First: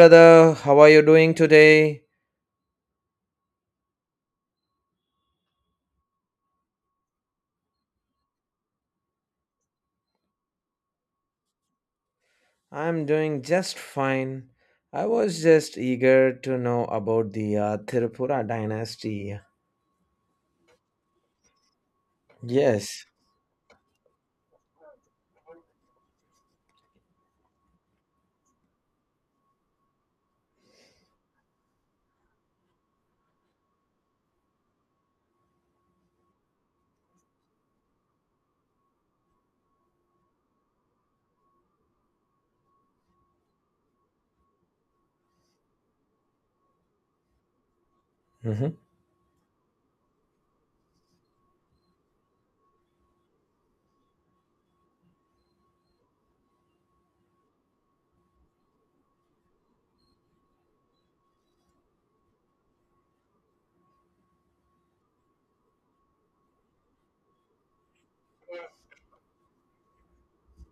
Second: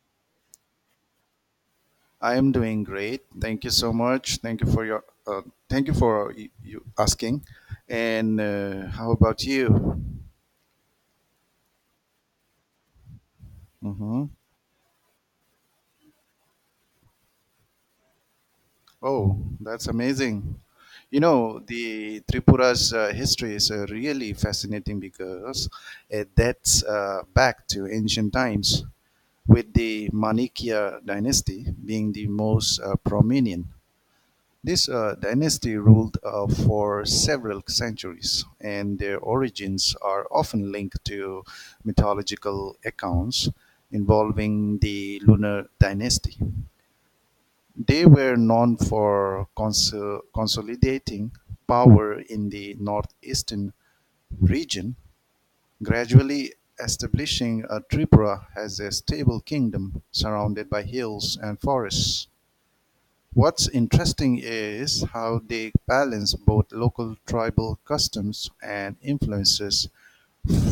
Brother. How are you doing today? I am doing great. Thank you so much. Thank you for your thank you for y- you asking. And How about you? I'm doing just hmm fine. I was just eager to know about the Tripura Oh, dynasty. that's amazing. You know, the Tripura's Yes. History is really fascinating because it dates back to ancient times, with the Manikya dynasty being the most prominent. This dynasty ruled for several centuries, and their origins are often linked to mythological accounts involving the Lunar dynasty. They were known Mhm. for consolidating power in the northeastern region, gradually establishing Tripura as a stable kingdom surrounded by hills and forests. What's interesting is how they balance both local tribal customs and influences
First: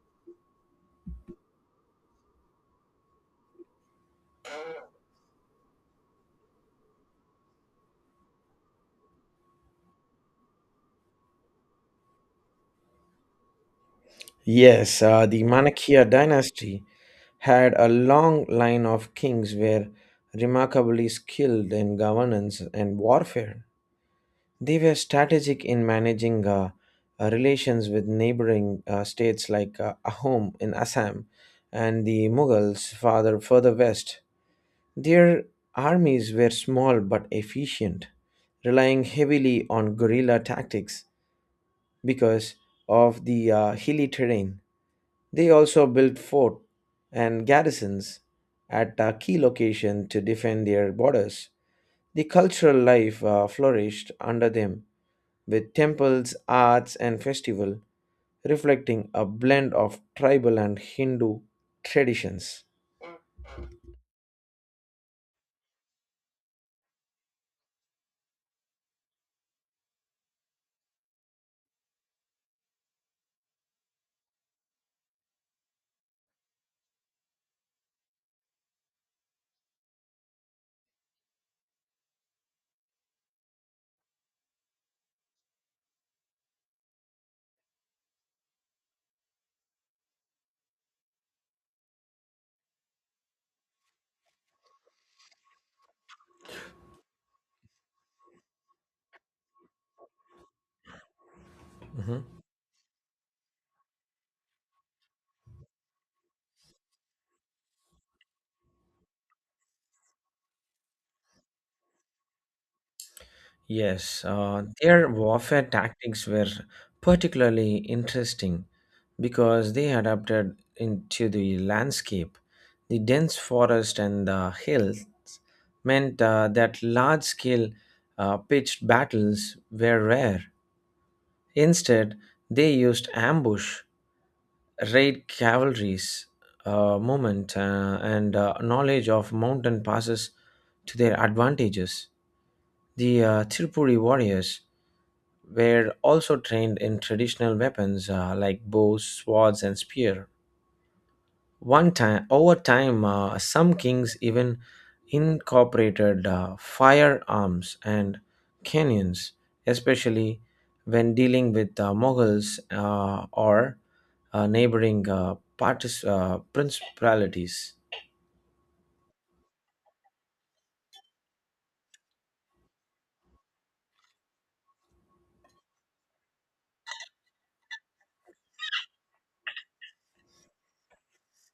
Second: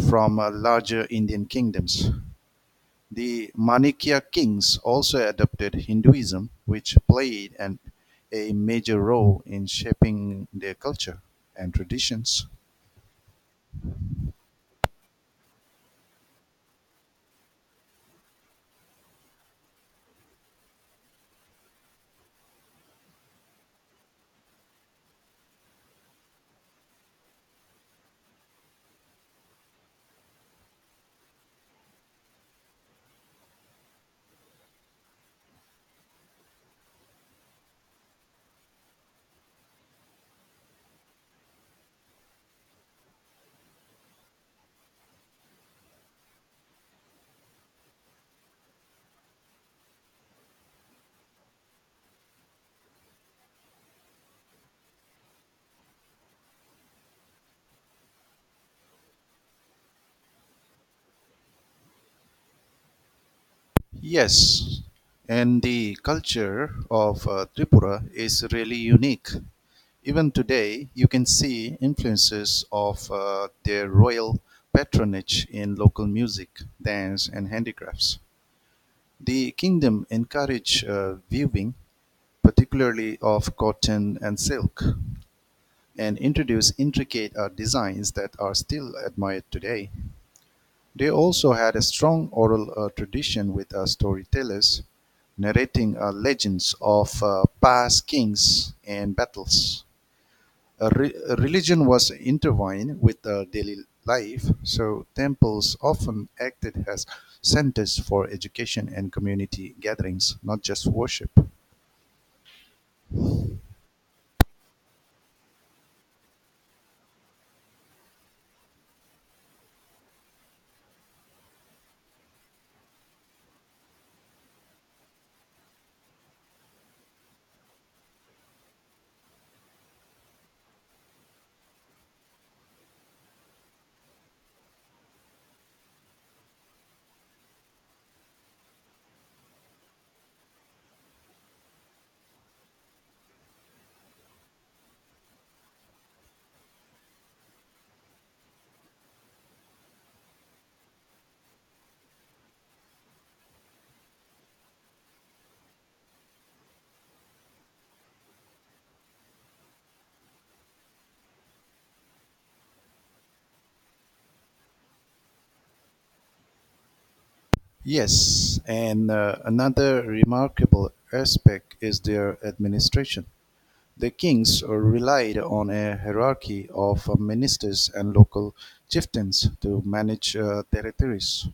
from larger Indian kingdoms. The Manikya kings also adopted Hinduism, which a major role in shaping their culture and traditions. Yes, the Manakya dynasty had a long line of kings were remarkably skilled in governance and warfare. They were strategic in managing relations with neighboring states like Ahom in Assam and the Mughals farther further west. Their armies were small but efficient, relying heavily on guerrilla tactics because of the hilly terrain. They also built forts and garrisons at key locations to defend their borders. The cultural life flourished under them with temples, arts, and festival, reflecting a blend of tribal and Hindu traditions. Yes, and the culture of Tripura is really unique. Even today, you can see influences of their royal patronage in local music, dance, and handicrafts. The kingdom encouraged weaving, particularly of cotton and silk, and introduced intricate designs that are still admired today. They also had a strong oral tradition with storytellers narrating legends of past kings and battles. Religion was Mhm. intertwined with daily life, so temples often acted as centers for education and community gatherings, not just worship. Yes, their warfare tactics were particularly interesting because they adapted into the landscape. The dense forest and the hills meant that large scale pitched battles were rare. Instead, they used ambush, raid cavalries, movement, and knowledge of mountain passes to their advantages. The Tirupuri warriors were also trained in traditional weapons like bows, swords, and spear. Over time, some kings even incorporated firearms and cannons, especially when dealing with Mughals or neighboring principalities. Yes, and another remarkable aspect is their administration. The kings relied on a hierarchy of ministers and local chieftains to manage territories.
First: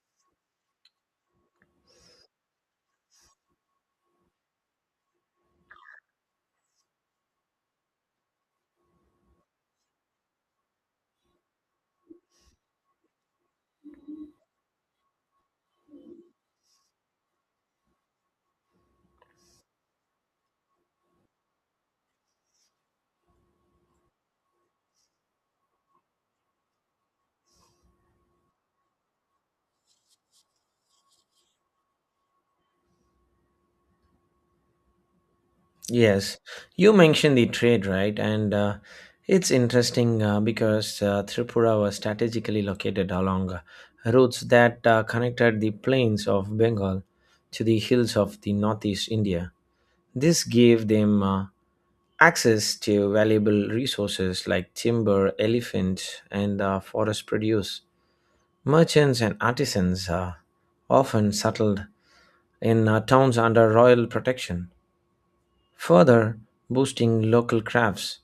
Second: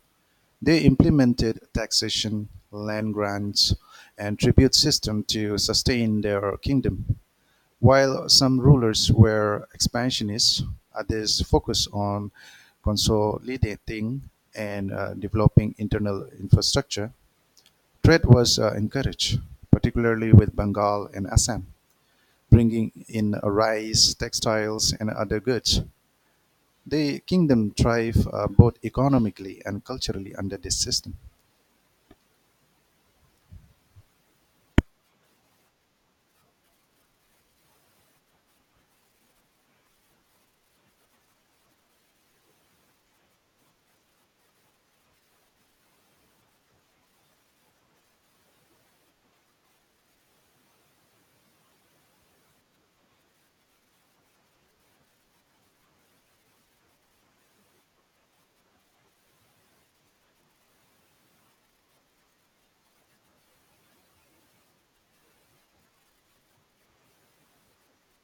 They implemented taxation, land grants, and tribute system to sustain their kingdom. While some rulers were expansionists, others focused on consolidating and developing internal infrastructure. Trade was encouraged, particularly with Bengal and Assam, bringing in rice, textiles, and other goods. The kingdom thrived both economically and culturally under this system. Yes, you mentioned the trade, right? And It's interesting because Tripura was strategically located along routes that connected the plains of Bengal to the hills of the northeast India. This gave them access to valuable resources like timber, elephants, and forest produce. Merchants and artisans often settled in towns under royal protection. Further boosting local crafts,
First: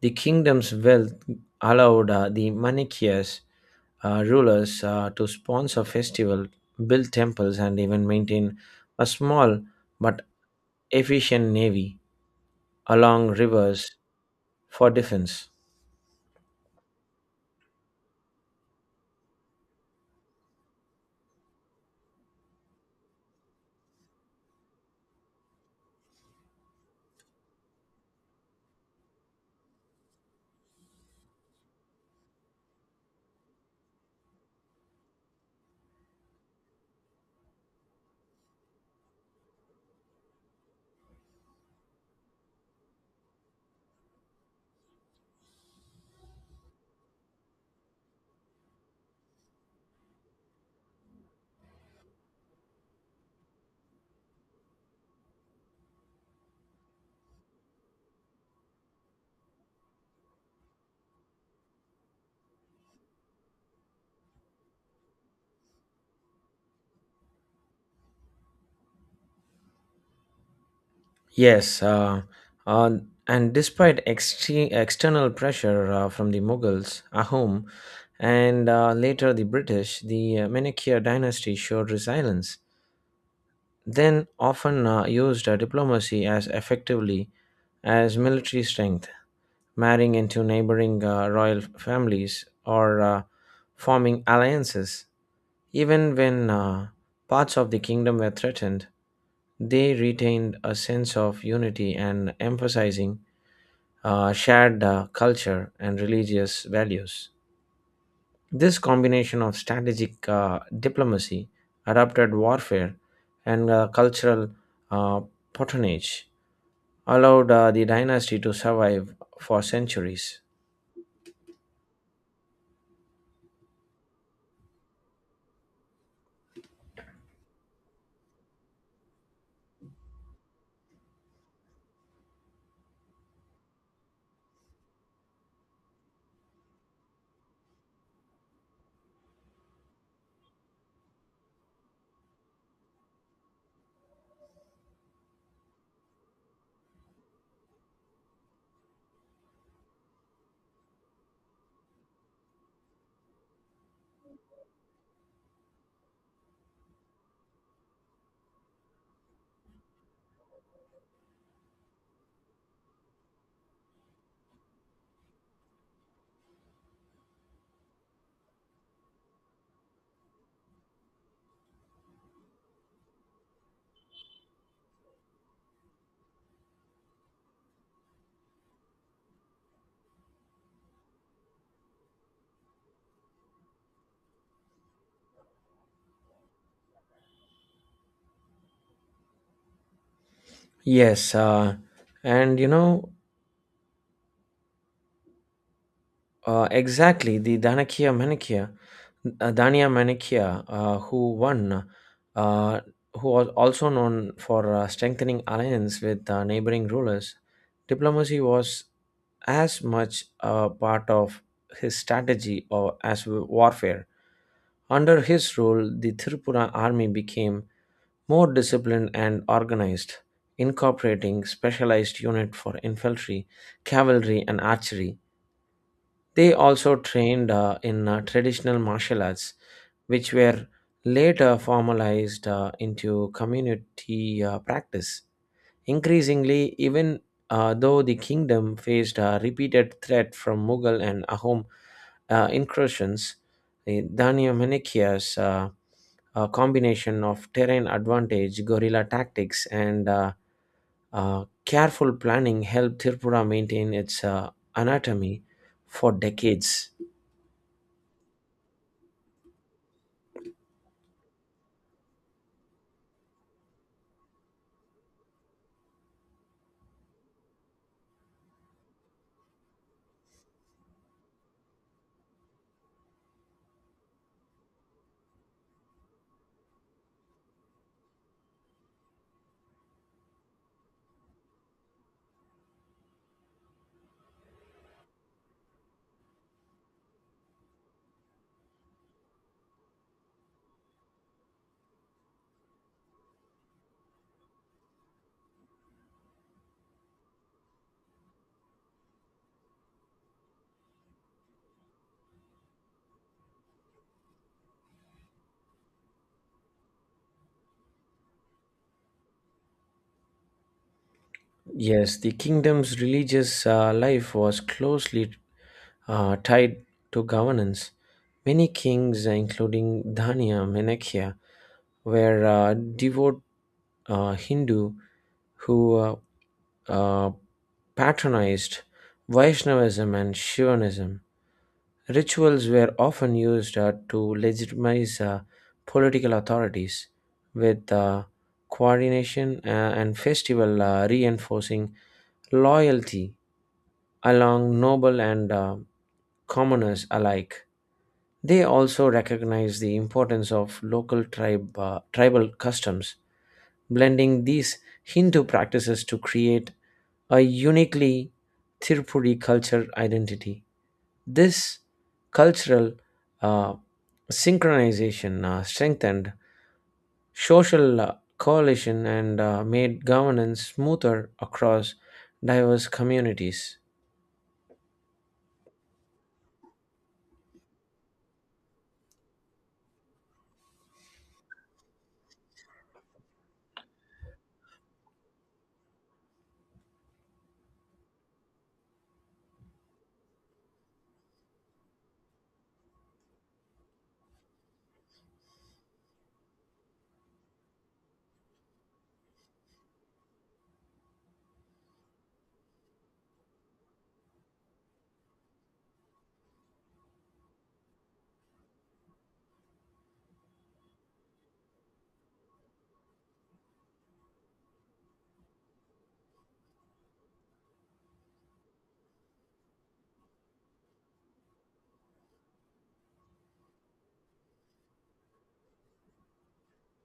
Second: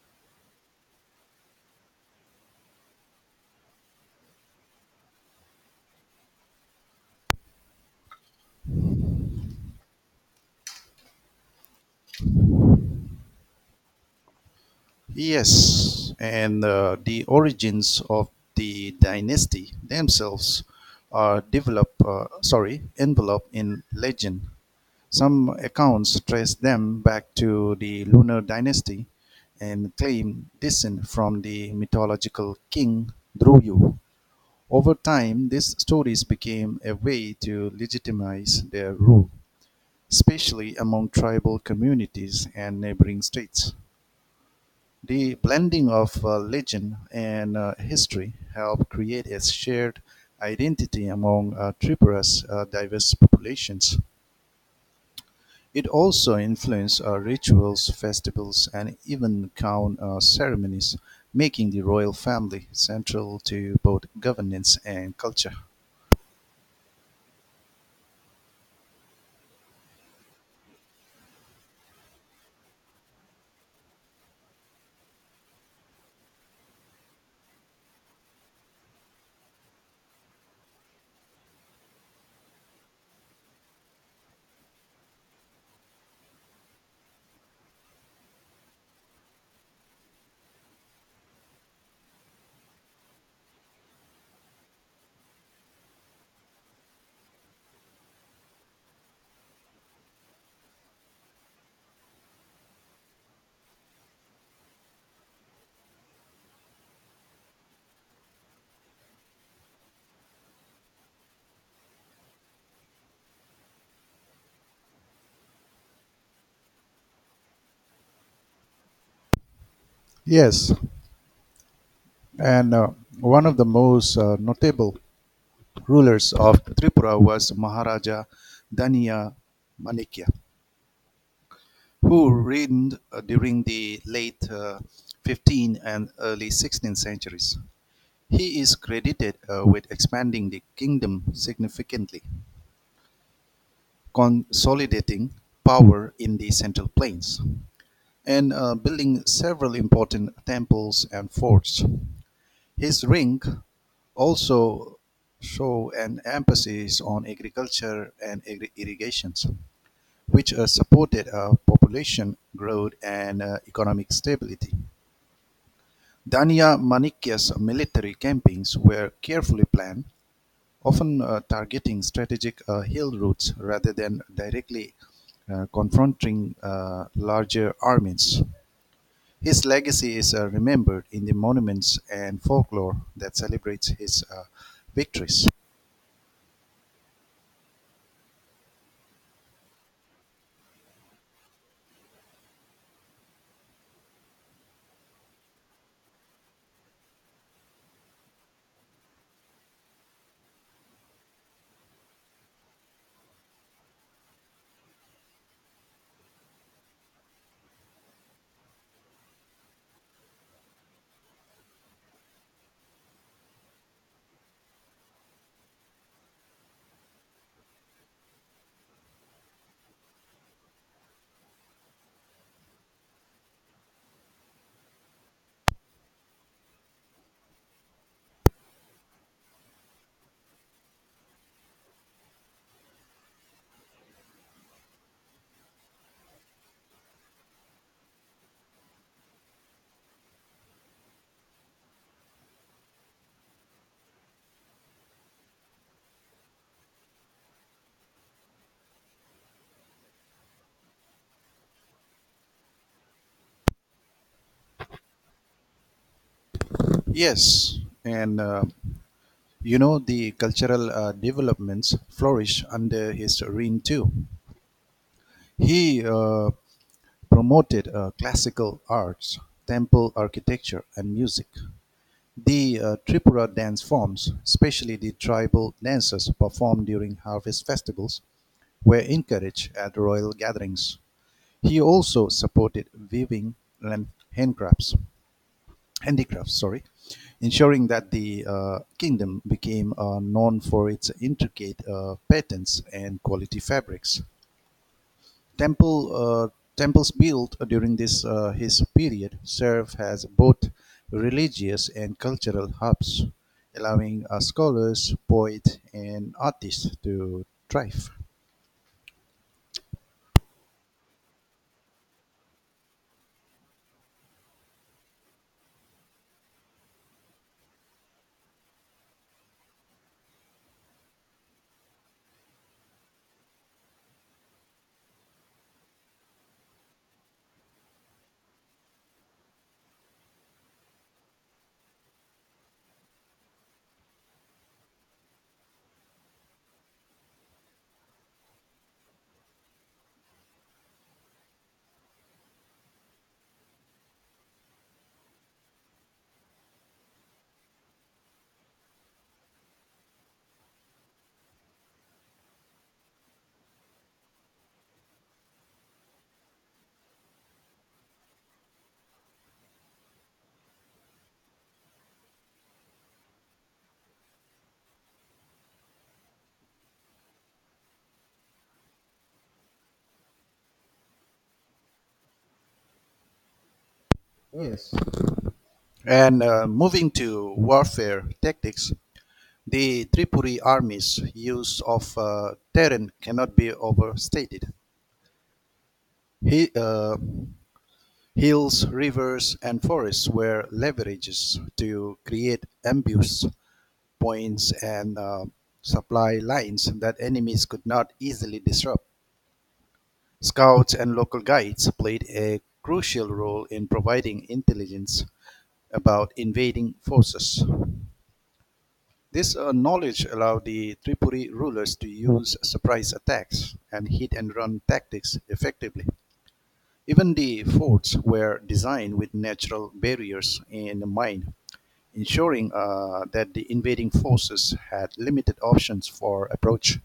the kingdom's wealth allowed the Manichaeans rulers to sponsor festivals, build temples, and even maintain a small but efficient navy along rivers for defense. Yes, and the origins of the dynasty themselves are enveloped in legend. Some accounts trace them back to the Lunar dynasty and claim descent from the mythological king Druyu. Over time, these stories became a way to legitimize their rule, especially among tribal communities and neighboring states. The blending of legend and history helped create a shared identity among Tripura's diverse populations. It also influenced rituals, festivals, and even crown ceremonies, making the royal family central to both governance and culture. Yes, uh, and despite external pressure from the Mughals, Ahom, and later the British, the Manichae dynasty showed resilience then often used diplomacy as effectively as military strength, marrying into neighboring royal families or forming alliances. Even when parts of the kingdom were threatened, they retained a sense of unity and emphasizing shared culture and religious values. This combination of strategic diplomacy, adapted warfare, and cultural uh, patronage allowed the dynasty to survive for centuries. Yes, and one of the most notable rulers of Tripura was Maharaja Daniya Manikya, who reigned during the late 15th and early 16th centuries. He is credited with expanding the kingdom significantly, consolidating power in the Central Plains, and building several important temples and forts. His reign also show an emphasis on agriculture and irrigations, which supported population growth and economic stability. Danya Manikya's military campaigns were carefully planned, often targeting strategic hill routes rather than directly confronting larger armies. His legacy is remembered in the monuments and folklore that celebrates his victories. Yes, and you know exactly the Danakia Manikya, Dania Manikya, who won, uh, who was also known for strengthening alliance with neighboring rulers. Diplomacy was as much a part of his strategy or as warfare. Under his rule, the Tripura army became more disciplined and organized, incorporating specialized units for infantry, cavalry, and archery. They also trained in traditional martial arts, which were later formalized into community practice. Increasingly, even though the kingdom faced a repeated threat from Mughal and Ahom incursions, the Danyamanikia's a combination of terrain advantage, guerrilla tactics, and careful planning helped Tripura maintain its anatomy for decades. Yes, and you know the cultural developments flourish under his reign too. He promoted classical arts, temple architecture and music; the Tripura dance forms, especially the tribal dances performed during harvest festivals, were encouraged at royal gatherings. He also supported weaving and handcrafts, handicrafts, ensuring that the kingdom became known for its intricate patterns and quality fabrics. temple uh, Temples built during this his period serve as both religious and cultural hubs, allowing scholars, poets, and artists to thrive. Yes, the kingdom's religious life was closely tied to governance. Many kings, including Dhania, Menakhya, were devout Hindu who uh, patronized Vaishnavism and Shivanism. Rituals were often used to legitimize political authorities, with coordination and festival reinforcing loyalty along noble and commoners alike. They also recognized the importance of tribal customs blending these Hindu practices to create a uniquely Tirupuri culture identity. This cultural uh, synchronization strengthened social coalition and made governance smoother across diverse communities. Yes. And Moving to warfare tactics, the Tripuri army's use of terrain cannot be overstated. He, uh, Hills, rivers, and forests were leverages to create ambush points and supply lines that enemies could not easily disrupt. Scouts and local guides played a crucial role in providing intelligence about invading forces. This knowledge allowed the Tripuri rulers to use surprise attacks and hit and run tactics effectively. Even the forts were designed with natural barriers in mind, ensuring that the invading forces had limited options for approach.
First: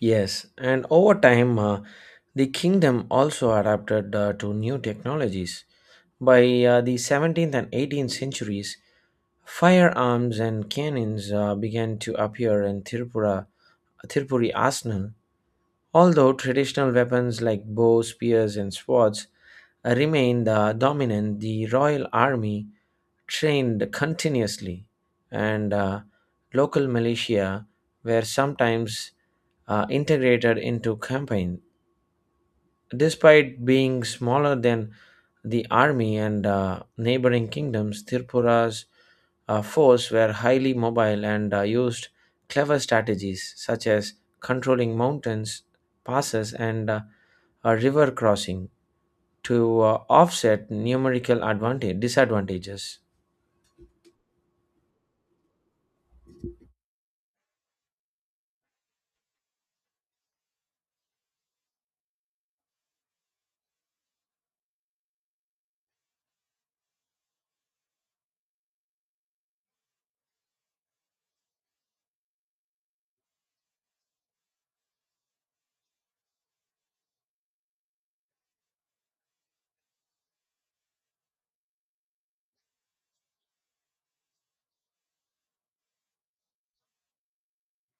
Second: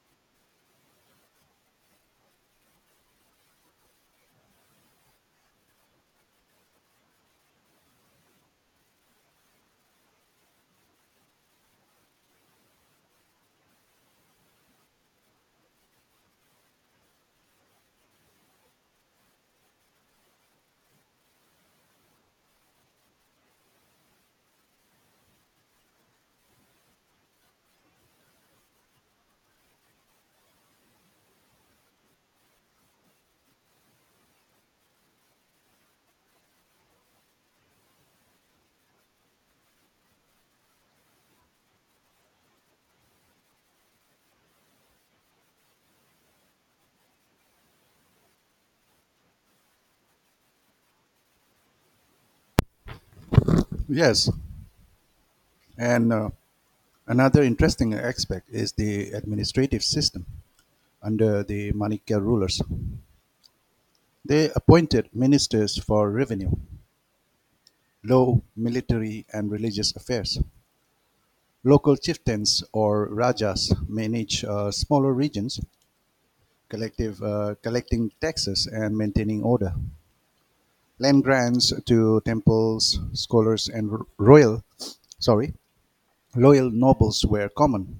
Yes, and over time, the kingdom also adapted to new technologies. By the 17th and 18th centuries, firearms and cannons began to appear in Tirupura, Tirupuri arsenal, although traditional weapons like bows, spears, and swords remain the dominant, the Royal Army trained continuously, and local militia were sometimes integrated into campaigns. Despite being smaller than the army and neighboring kingdoms, Tripura's force were highly mobile and used clever strategies such as controlling mountains, passes, and a river crossing to offset numerical advantage disadvantages. Yes, and another interesting aspect is the administrative system under the Manikya rulers. They appointed ministers for revenue, law, military, and religious affairs. Local chieftains or rajas managed smaller regions collecting taxes and maintaining order. Land grants to temples, scholars, and royal, sorry, loyal nobles were common,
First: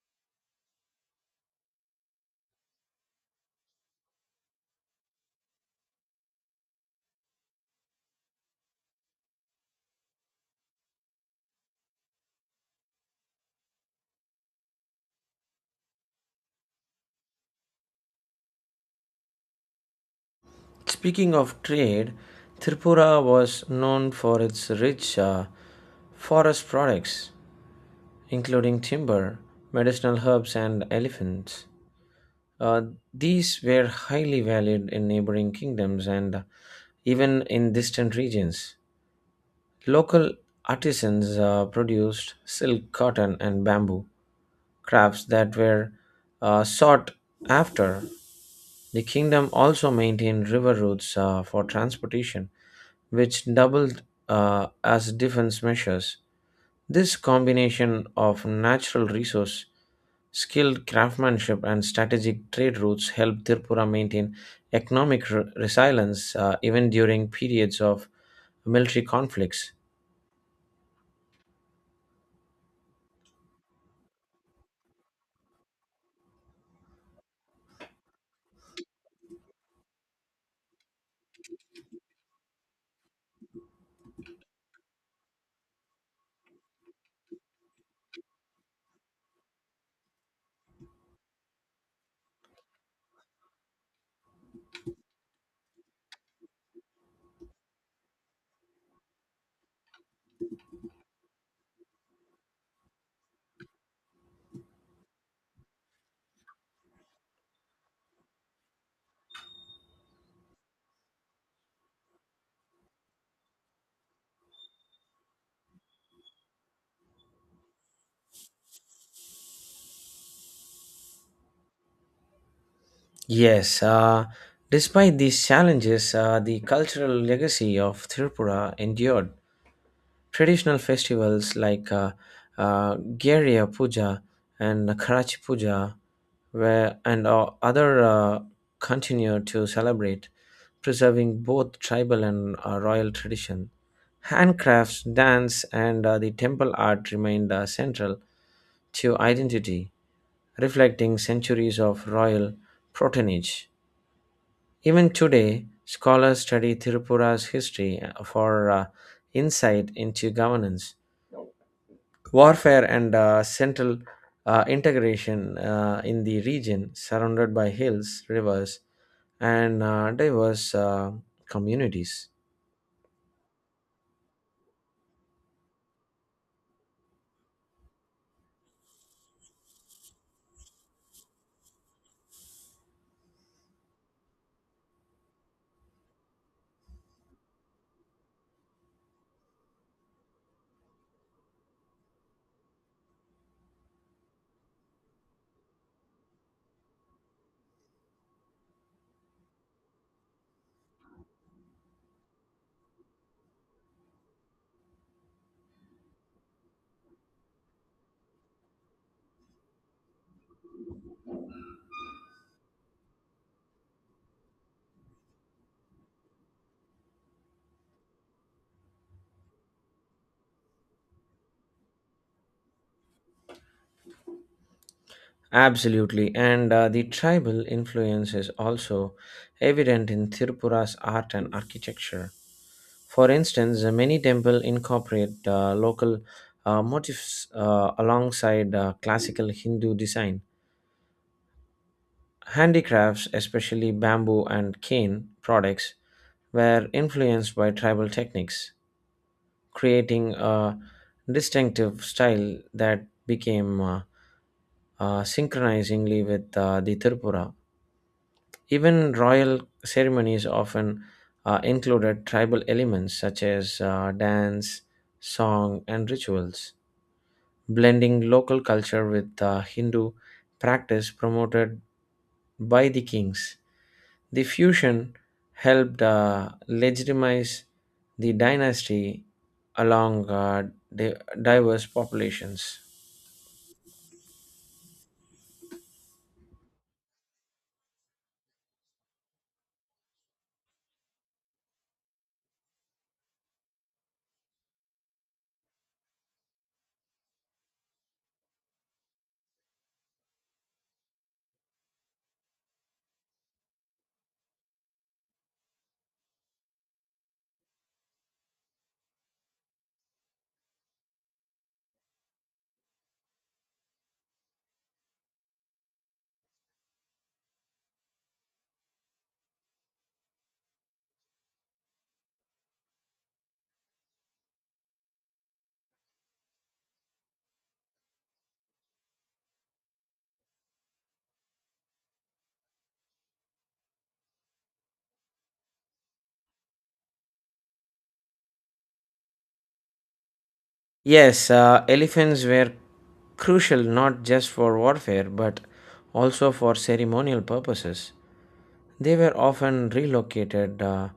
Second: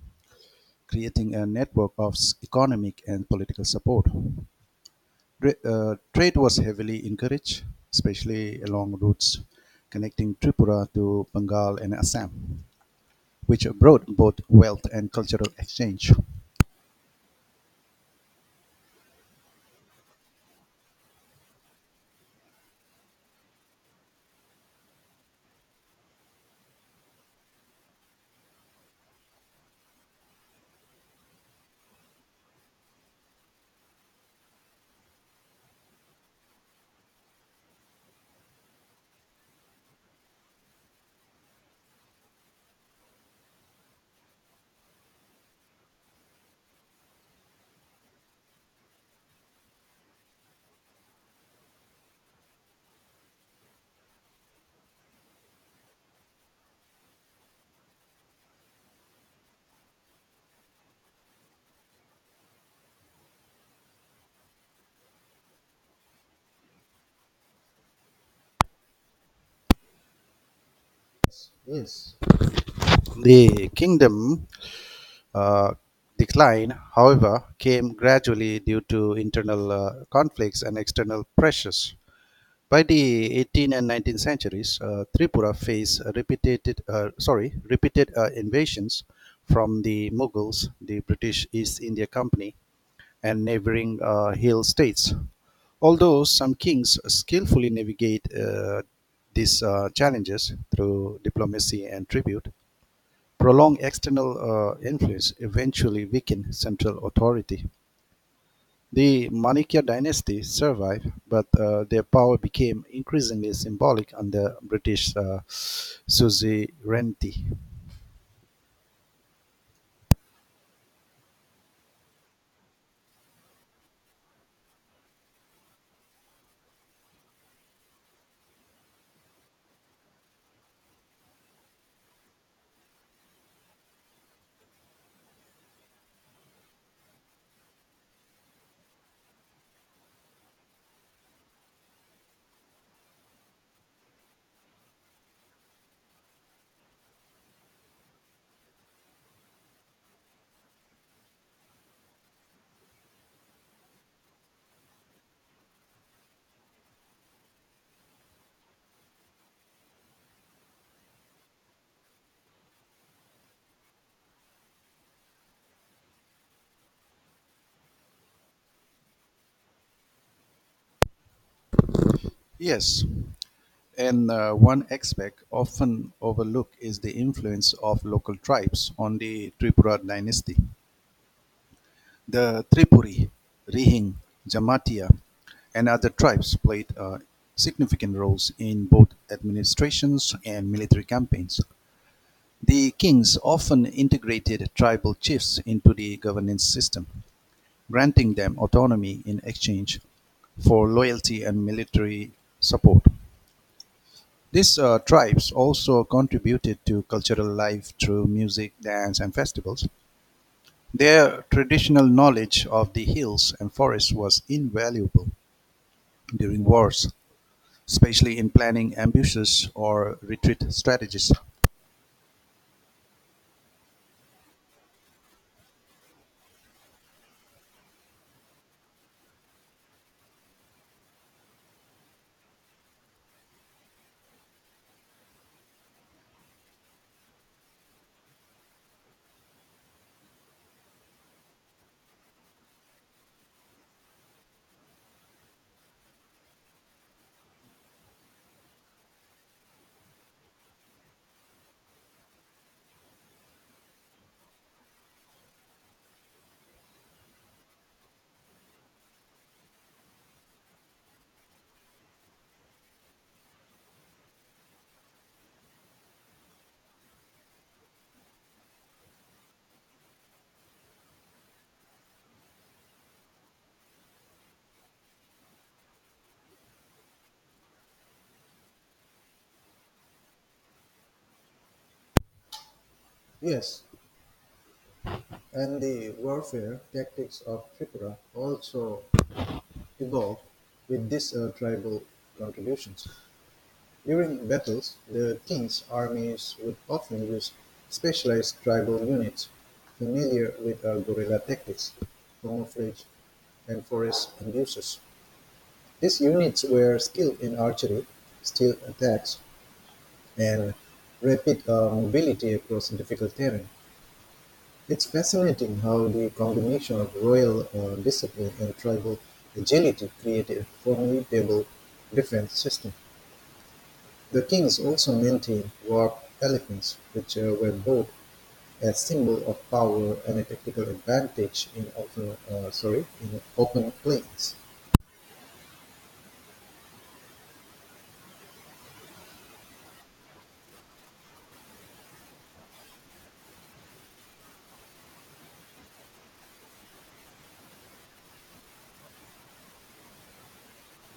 creating a network of economic and political support. Trade was heavily encouraged, especially along routes connecting Tripura to Bengal and Assam, which brought both wealth and cultural exchange. Speaking of trade, Tripura was known for its rich forest products, including timber, medicinal herbs, and elephants. Uh, these were highly valued in neighboring kingdoms and even in distant regions. Local artisans produced silk, cotton, and bamboo crafts that were sought after. The kingdom also maintained river routes for transportation, which doubled as defense measures. This combination of natural resource skilled craftsmanship and strategic trade routes helped Tripura maintain economic resilience even during periods of military conflicts. Yes. The kingdom uh, decline, however, came gradually due to internal conflicts and external pressures. By the 18th and 19th centuries, Tripura faced repeated invasions from the Mughals, the British East India Company, and neighboring hill states. Although some kings skillfully navigate these challenges through diplomacy and tribute, prolonged external influence eventually weakened central authority. The Manikya dynasty survived, but their power became increasingly symbolic under British suzerainty. Yes, despite these challenges, the cultural legacy of Tripura endured. Traditional festivals like Garya Puja and Karachi Puja where, and other continue to celebrate, preserving both tribal and royal tradition. Handcrafts, dance, and the temple art remained central to identity, reflecting centuries of royal patronage. Even today, scholars study Tripura's history for insight into governance warfare and central integration in the region surrounded by hills, rivers, and diverse communities. Yes, and one aspect often overlooked is the influence of local tribes on the Tripura dynasty. The Tripuri, Rihing, Jamatia and other tribes played significant roles in both administrations and military campaigns. The kings often integrated tribal chiefs into the governance system, granting them autonomy in exchange for loyalty and military support. These tribes also contributed to cultural life through music, dance, and festivals. Their traditional knowledge of the hills and forests was invaluable during wars, especially in planning ambushes or retreat strategies. Absolutely, and the tribal influence is also evident in Tirupura's art and architecture. For instance, many temples incorporate local motifs alongside classical Hindu design. Handicrafts, especially bamboo and cane products, were influenced by tribal techniques, creating a distinctive style that became synchronizingly with the Tripura. Even royal ceremonies often included tribal elements such as dance, song, and rituals. Blending local culture with Hindu practice promoted by the kings. The fusion helped legitimize the dynasty along di- diverse populations. Yes, and the warfare tactics of Tripura also evolved with these tribal contributions. During battles, the king's armies would often use specialized tribal units familiar with guerrilla tactics, camouflage, and forest abuses. These units were skilled in archery, steel attacks, and rapid mobility across difficult terrain. It's fascinating how the combination of royal discipline and tribal agility created a formidable defense system. The kings also maintained warp elephants, which were both a symbol of power and a tactical advantage in in open plains. Yes, elephants were crucial not just for warfare but also for ceremonial purposes. They were often relocated, uh,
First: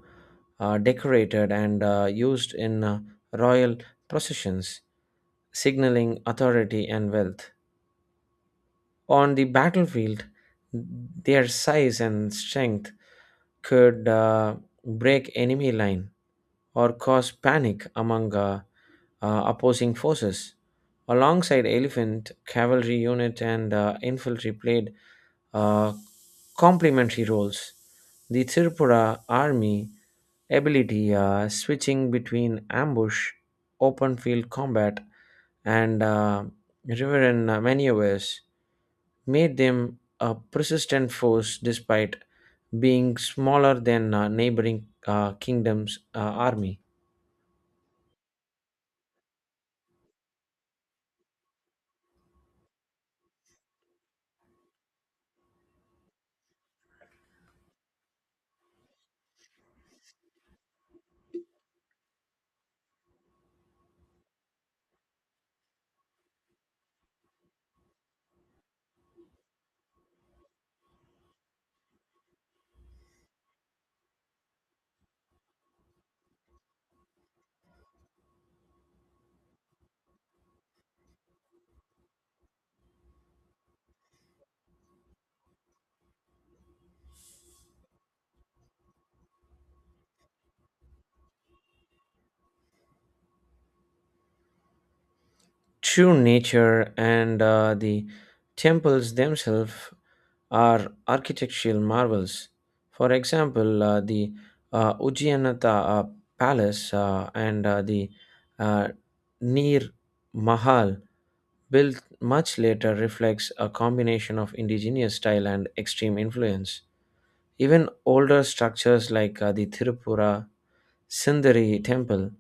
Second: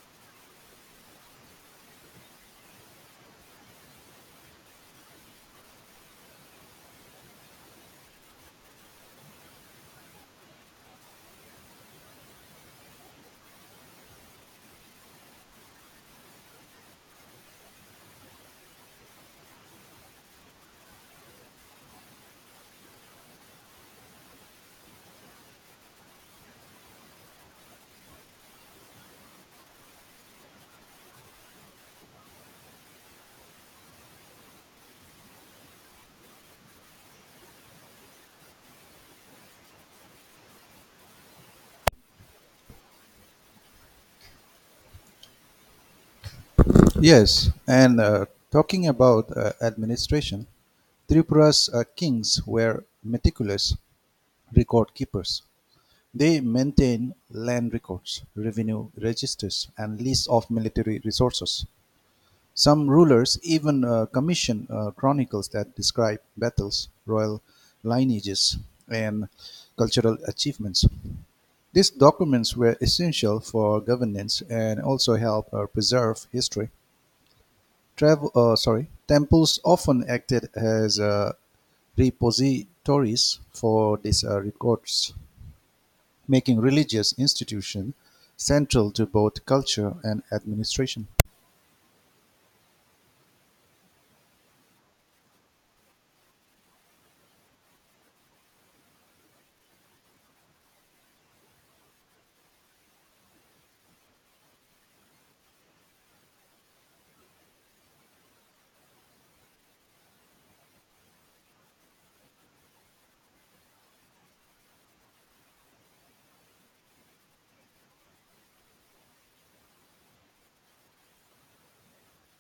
uh, decorated, and used in royal processions, signaling authority and wealth. On the battlefield, their size and strength could break enemy line or cause panic among opposing forces. Alongside elephant, cavalry unit, and infantry played uh, complementary roles. The Tripura army ability switching between ambush, open field combat, and riverine maneuvers made them a persistent force despite being smaller than neighboring kingdoms' army. Yes, and talking about administration, Tripura's kings were meticulous record keepers. They maintained land records, revenue registers, and lists of military resources. Some rulers even commissioned chronicles that describe battles, royal lineages, and cultural achievements. These documents were essential for governance and also helped preserve history. Temples often acted as repositories for these records, making religious institutions central to both culture and administration. True nature and the temples themselves are architectural marvels. For example, the Ujjainata Palace and the uh, Nir Mahal, built much later, reflects a combination of indigenous style and extreme influence. Even older structures like the Tirupura Sindari temple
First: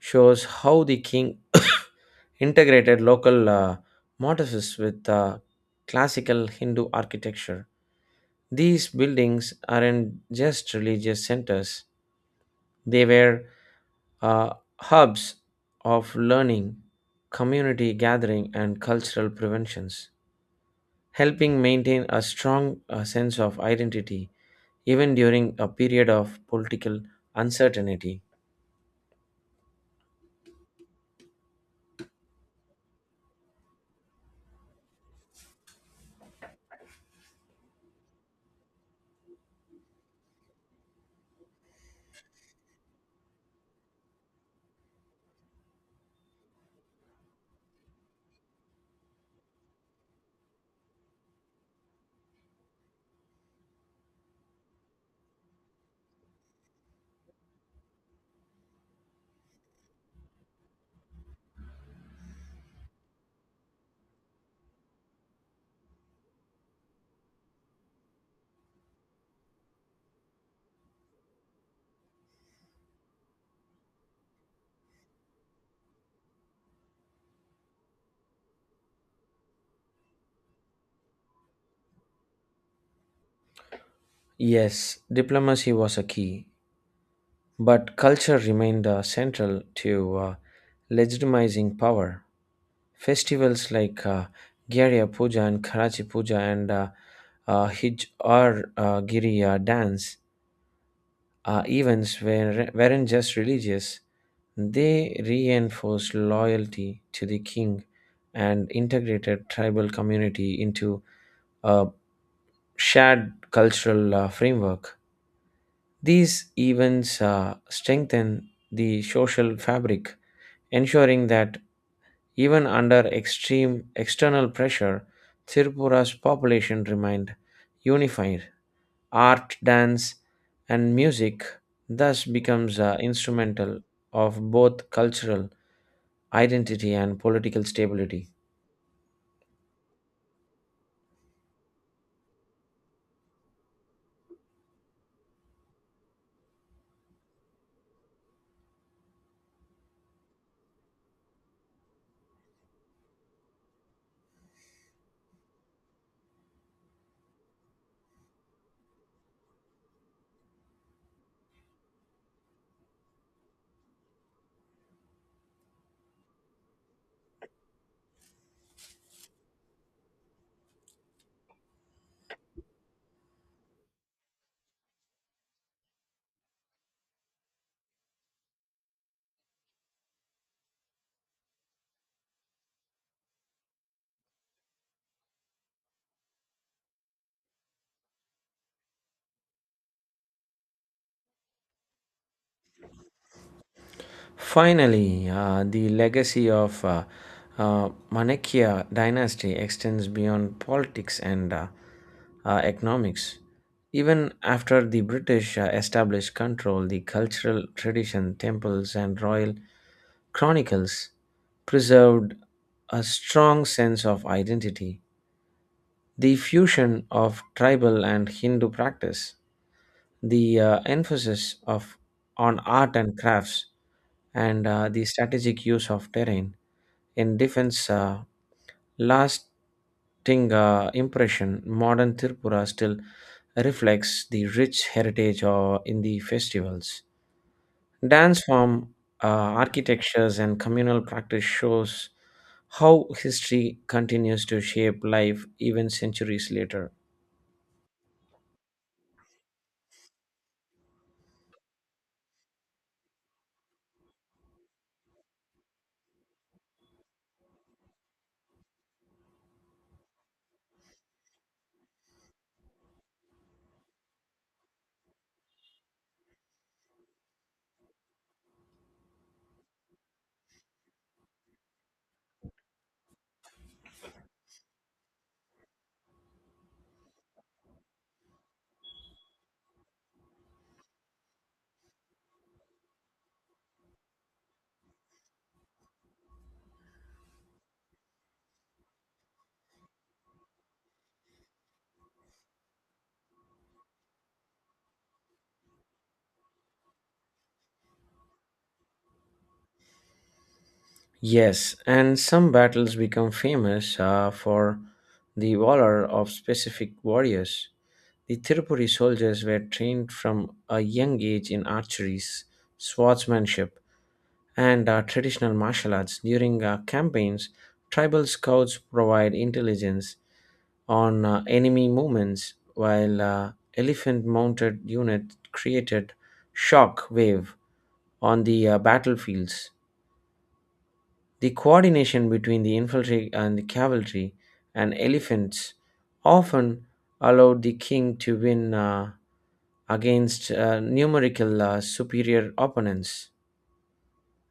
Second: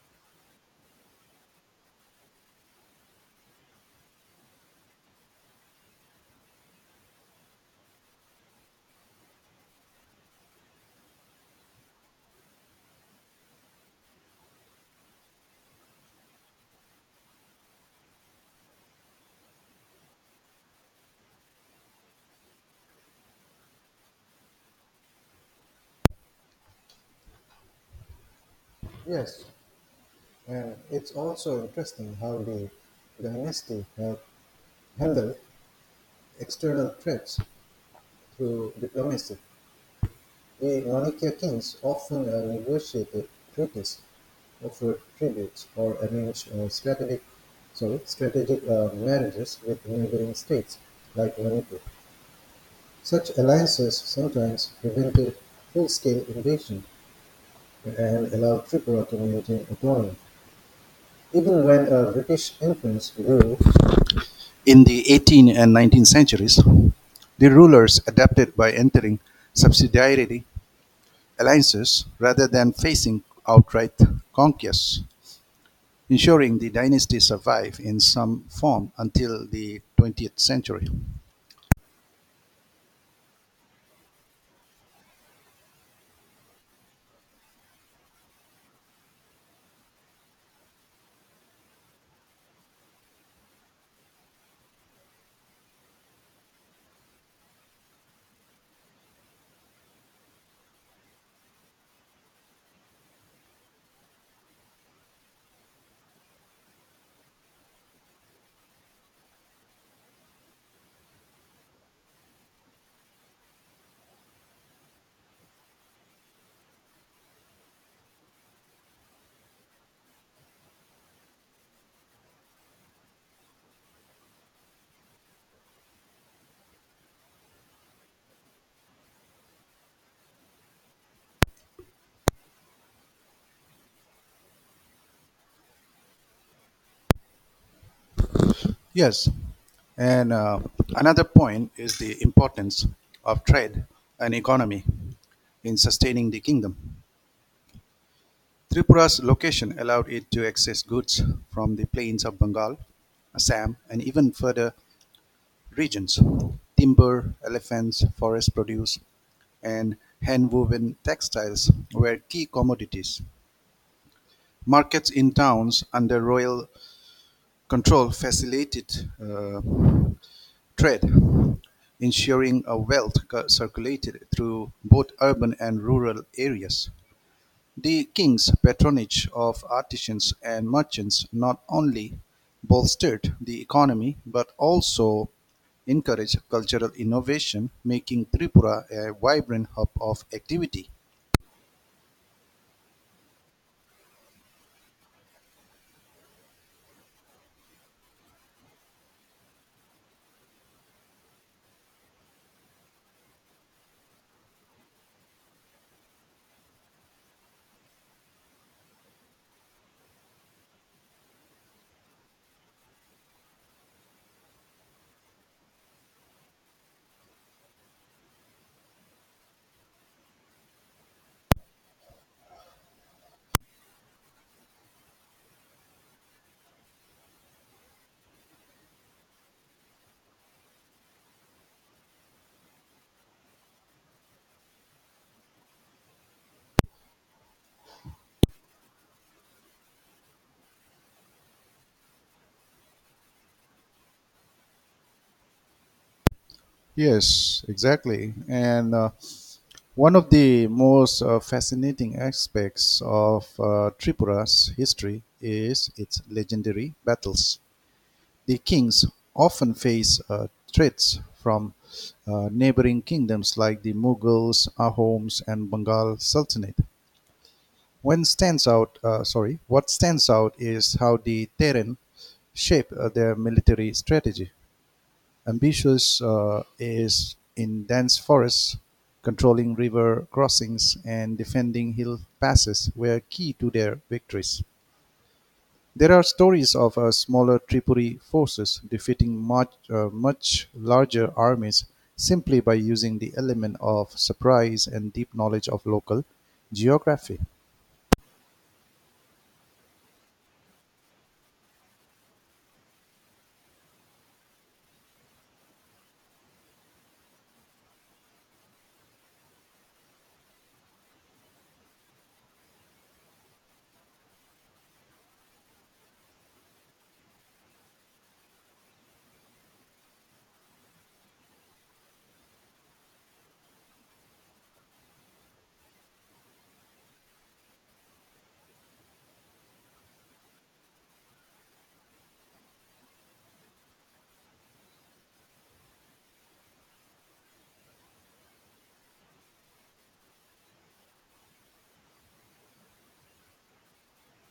shows how the king integrated local motifs with classical Hindu architecture. These buildings aren't just religious centers, they were uh, hubs of learning, community gathering, and cultural preventions helping maintain a strong sense of identity even during a period of political uncertainty. Yes, and it's also interesting how the dynasty had handled external threats through diplomacy. The Manikya kings often negotiated treaties, offered tributes, or arranged strategic marriages with neighboring states like Manipur. Such alliances sometimes prevented full-scale invasion and allowed Tripura to maintain autonomy, even when a British influence grew. In the 18th and 19th centuries, the rulers adapted by entering subsidiary alliances rather than facing outright conquests, ensuring the dynasty survived in some form until the 20th century. Yes, diplomacy was a key, but culture remained central to legitimizing power. Festivals like Gyarya Puja and Karachi Puja and Hij or Giriya dance. Events were, weren't just religious, they reinforced loyalty to the king and integrated tribal community into a shared cultural framework. These events strengthen the social fabric, ensuring that even under extreme external pressure, Tripura's population remained unified. Art, dance, and music thus becomes instrumental of both cultural identity and political stability. Yes, and another point is the importance of trade and economy in sustaining the kingdom. Tripura's location allowed it to access goods from the plains of Bengal, Assam, and even further regions. Timber, elephants, forest produce, and hand woven textiles were key commodities. Markets in towns under royal control facilitated trade, ensuring a wealth circulated through both urban and rural areas. The king's patronage of artisans and merchants not only bolstered the economy but also encouraged cultural innovation, making Tripura a vibrant hub of activity. Finally, the legacy of Manakya dynasty extends beyond politics and economics. Even after the British established control, the cultural tradition, temples, and royal chronicles preserved a strong sense of identity, the fusion of tribal and Hindu practice, the emphasis of on art and crafts, and the strategic use of terrain in defense, lasting impression. Modern Tripura still reflects the rich heritage in the festivals. Dance form, uh, architectures, and communal practice shows how history continues to shape life even centuries later. Yes, exactly. And One of the most fascinating aspects of Tripura's history is its legendary battles. The kings often face threats from neighboring kingdoms like the Mughals, Ahoms, and Bengal Sultanate. When stands out, sorry, What stands out is how the Terran shape their military strategy. Ambitious is in dense forests, controlling river crossings and defending hill passes were key to their victories. There are stories of smaller Tripuri forces defeating much larger armies simply by using the element of surprise and deep knowledge of local geography. Yes, and some battles become famous for the valor of specific warriors. The Tirupuri soldiers were trained from a young age in archery, swordsmanship, and traditional martial arts. During campaigns, tribal scouts provide intelligence on enemy movements, while elephant mounted unit created shock wave on the battlefields. The coordination between the infantry and the cavalry and elephants often allowed the king to win against numerical superior opponents.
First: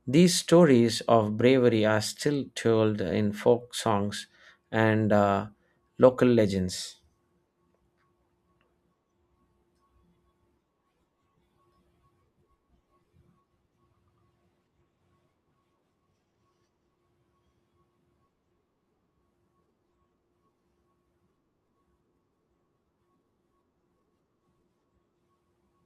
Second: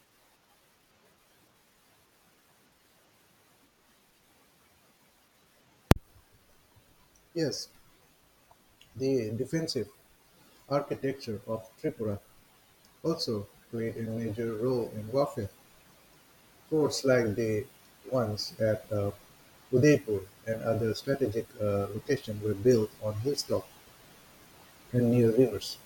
These stories of bravery are still told in folk songs and local legends. Yes, the defensive architecture of Tripura also played a major role in warfare. Ports like the ones at Udaipur and other strategic locations were built on hilltops and near rivers.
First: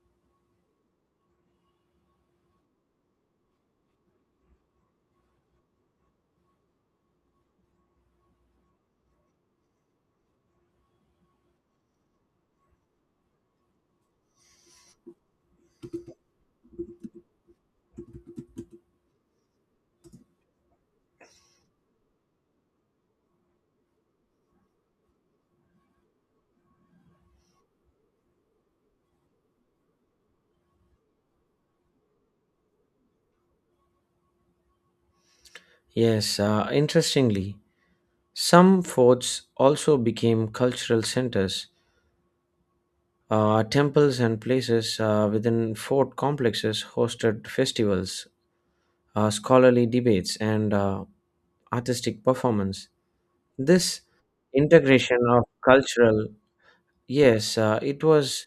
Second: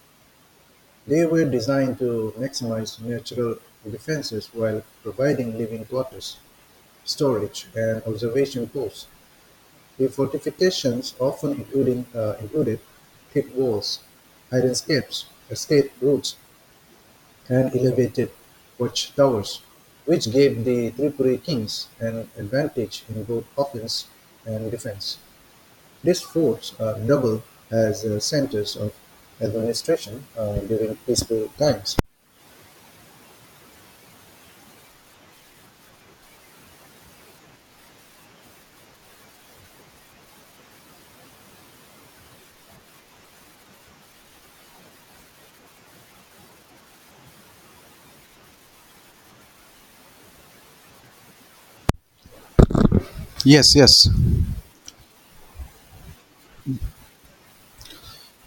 They were designed to maximize natural defenses while providing living quarters, storage, and observation posts. The fortifications often included thick walls, escape routes, and elevated watchtowers, which gave the Tripuri kings an advantage in both offense and defense. These forts are double as centers of administration during peaceful times. Yes, interestingly, some forts also became cultural centers. Temples and places within fort complexes hosted festivals, scholarly debates, and artistic performance. Yes, This yes, integration of cultural, yes, it was,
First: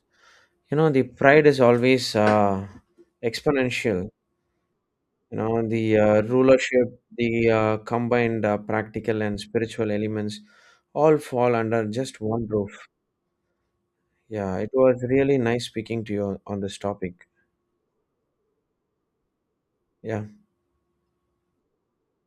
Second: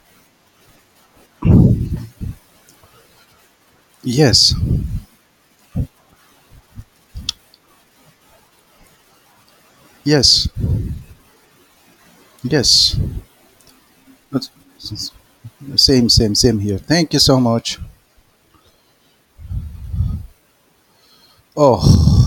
you know, the pride is always exponential. yes, You know, the rulership, the combined practical and spiritual elements yes, all fall under just one roof. yes. Yeah, it was really nice speaking Same, to you same, on same here. this Thank you topic. so much. Yeah. Oh.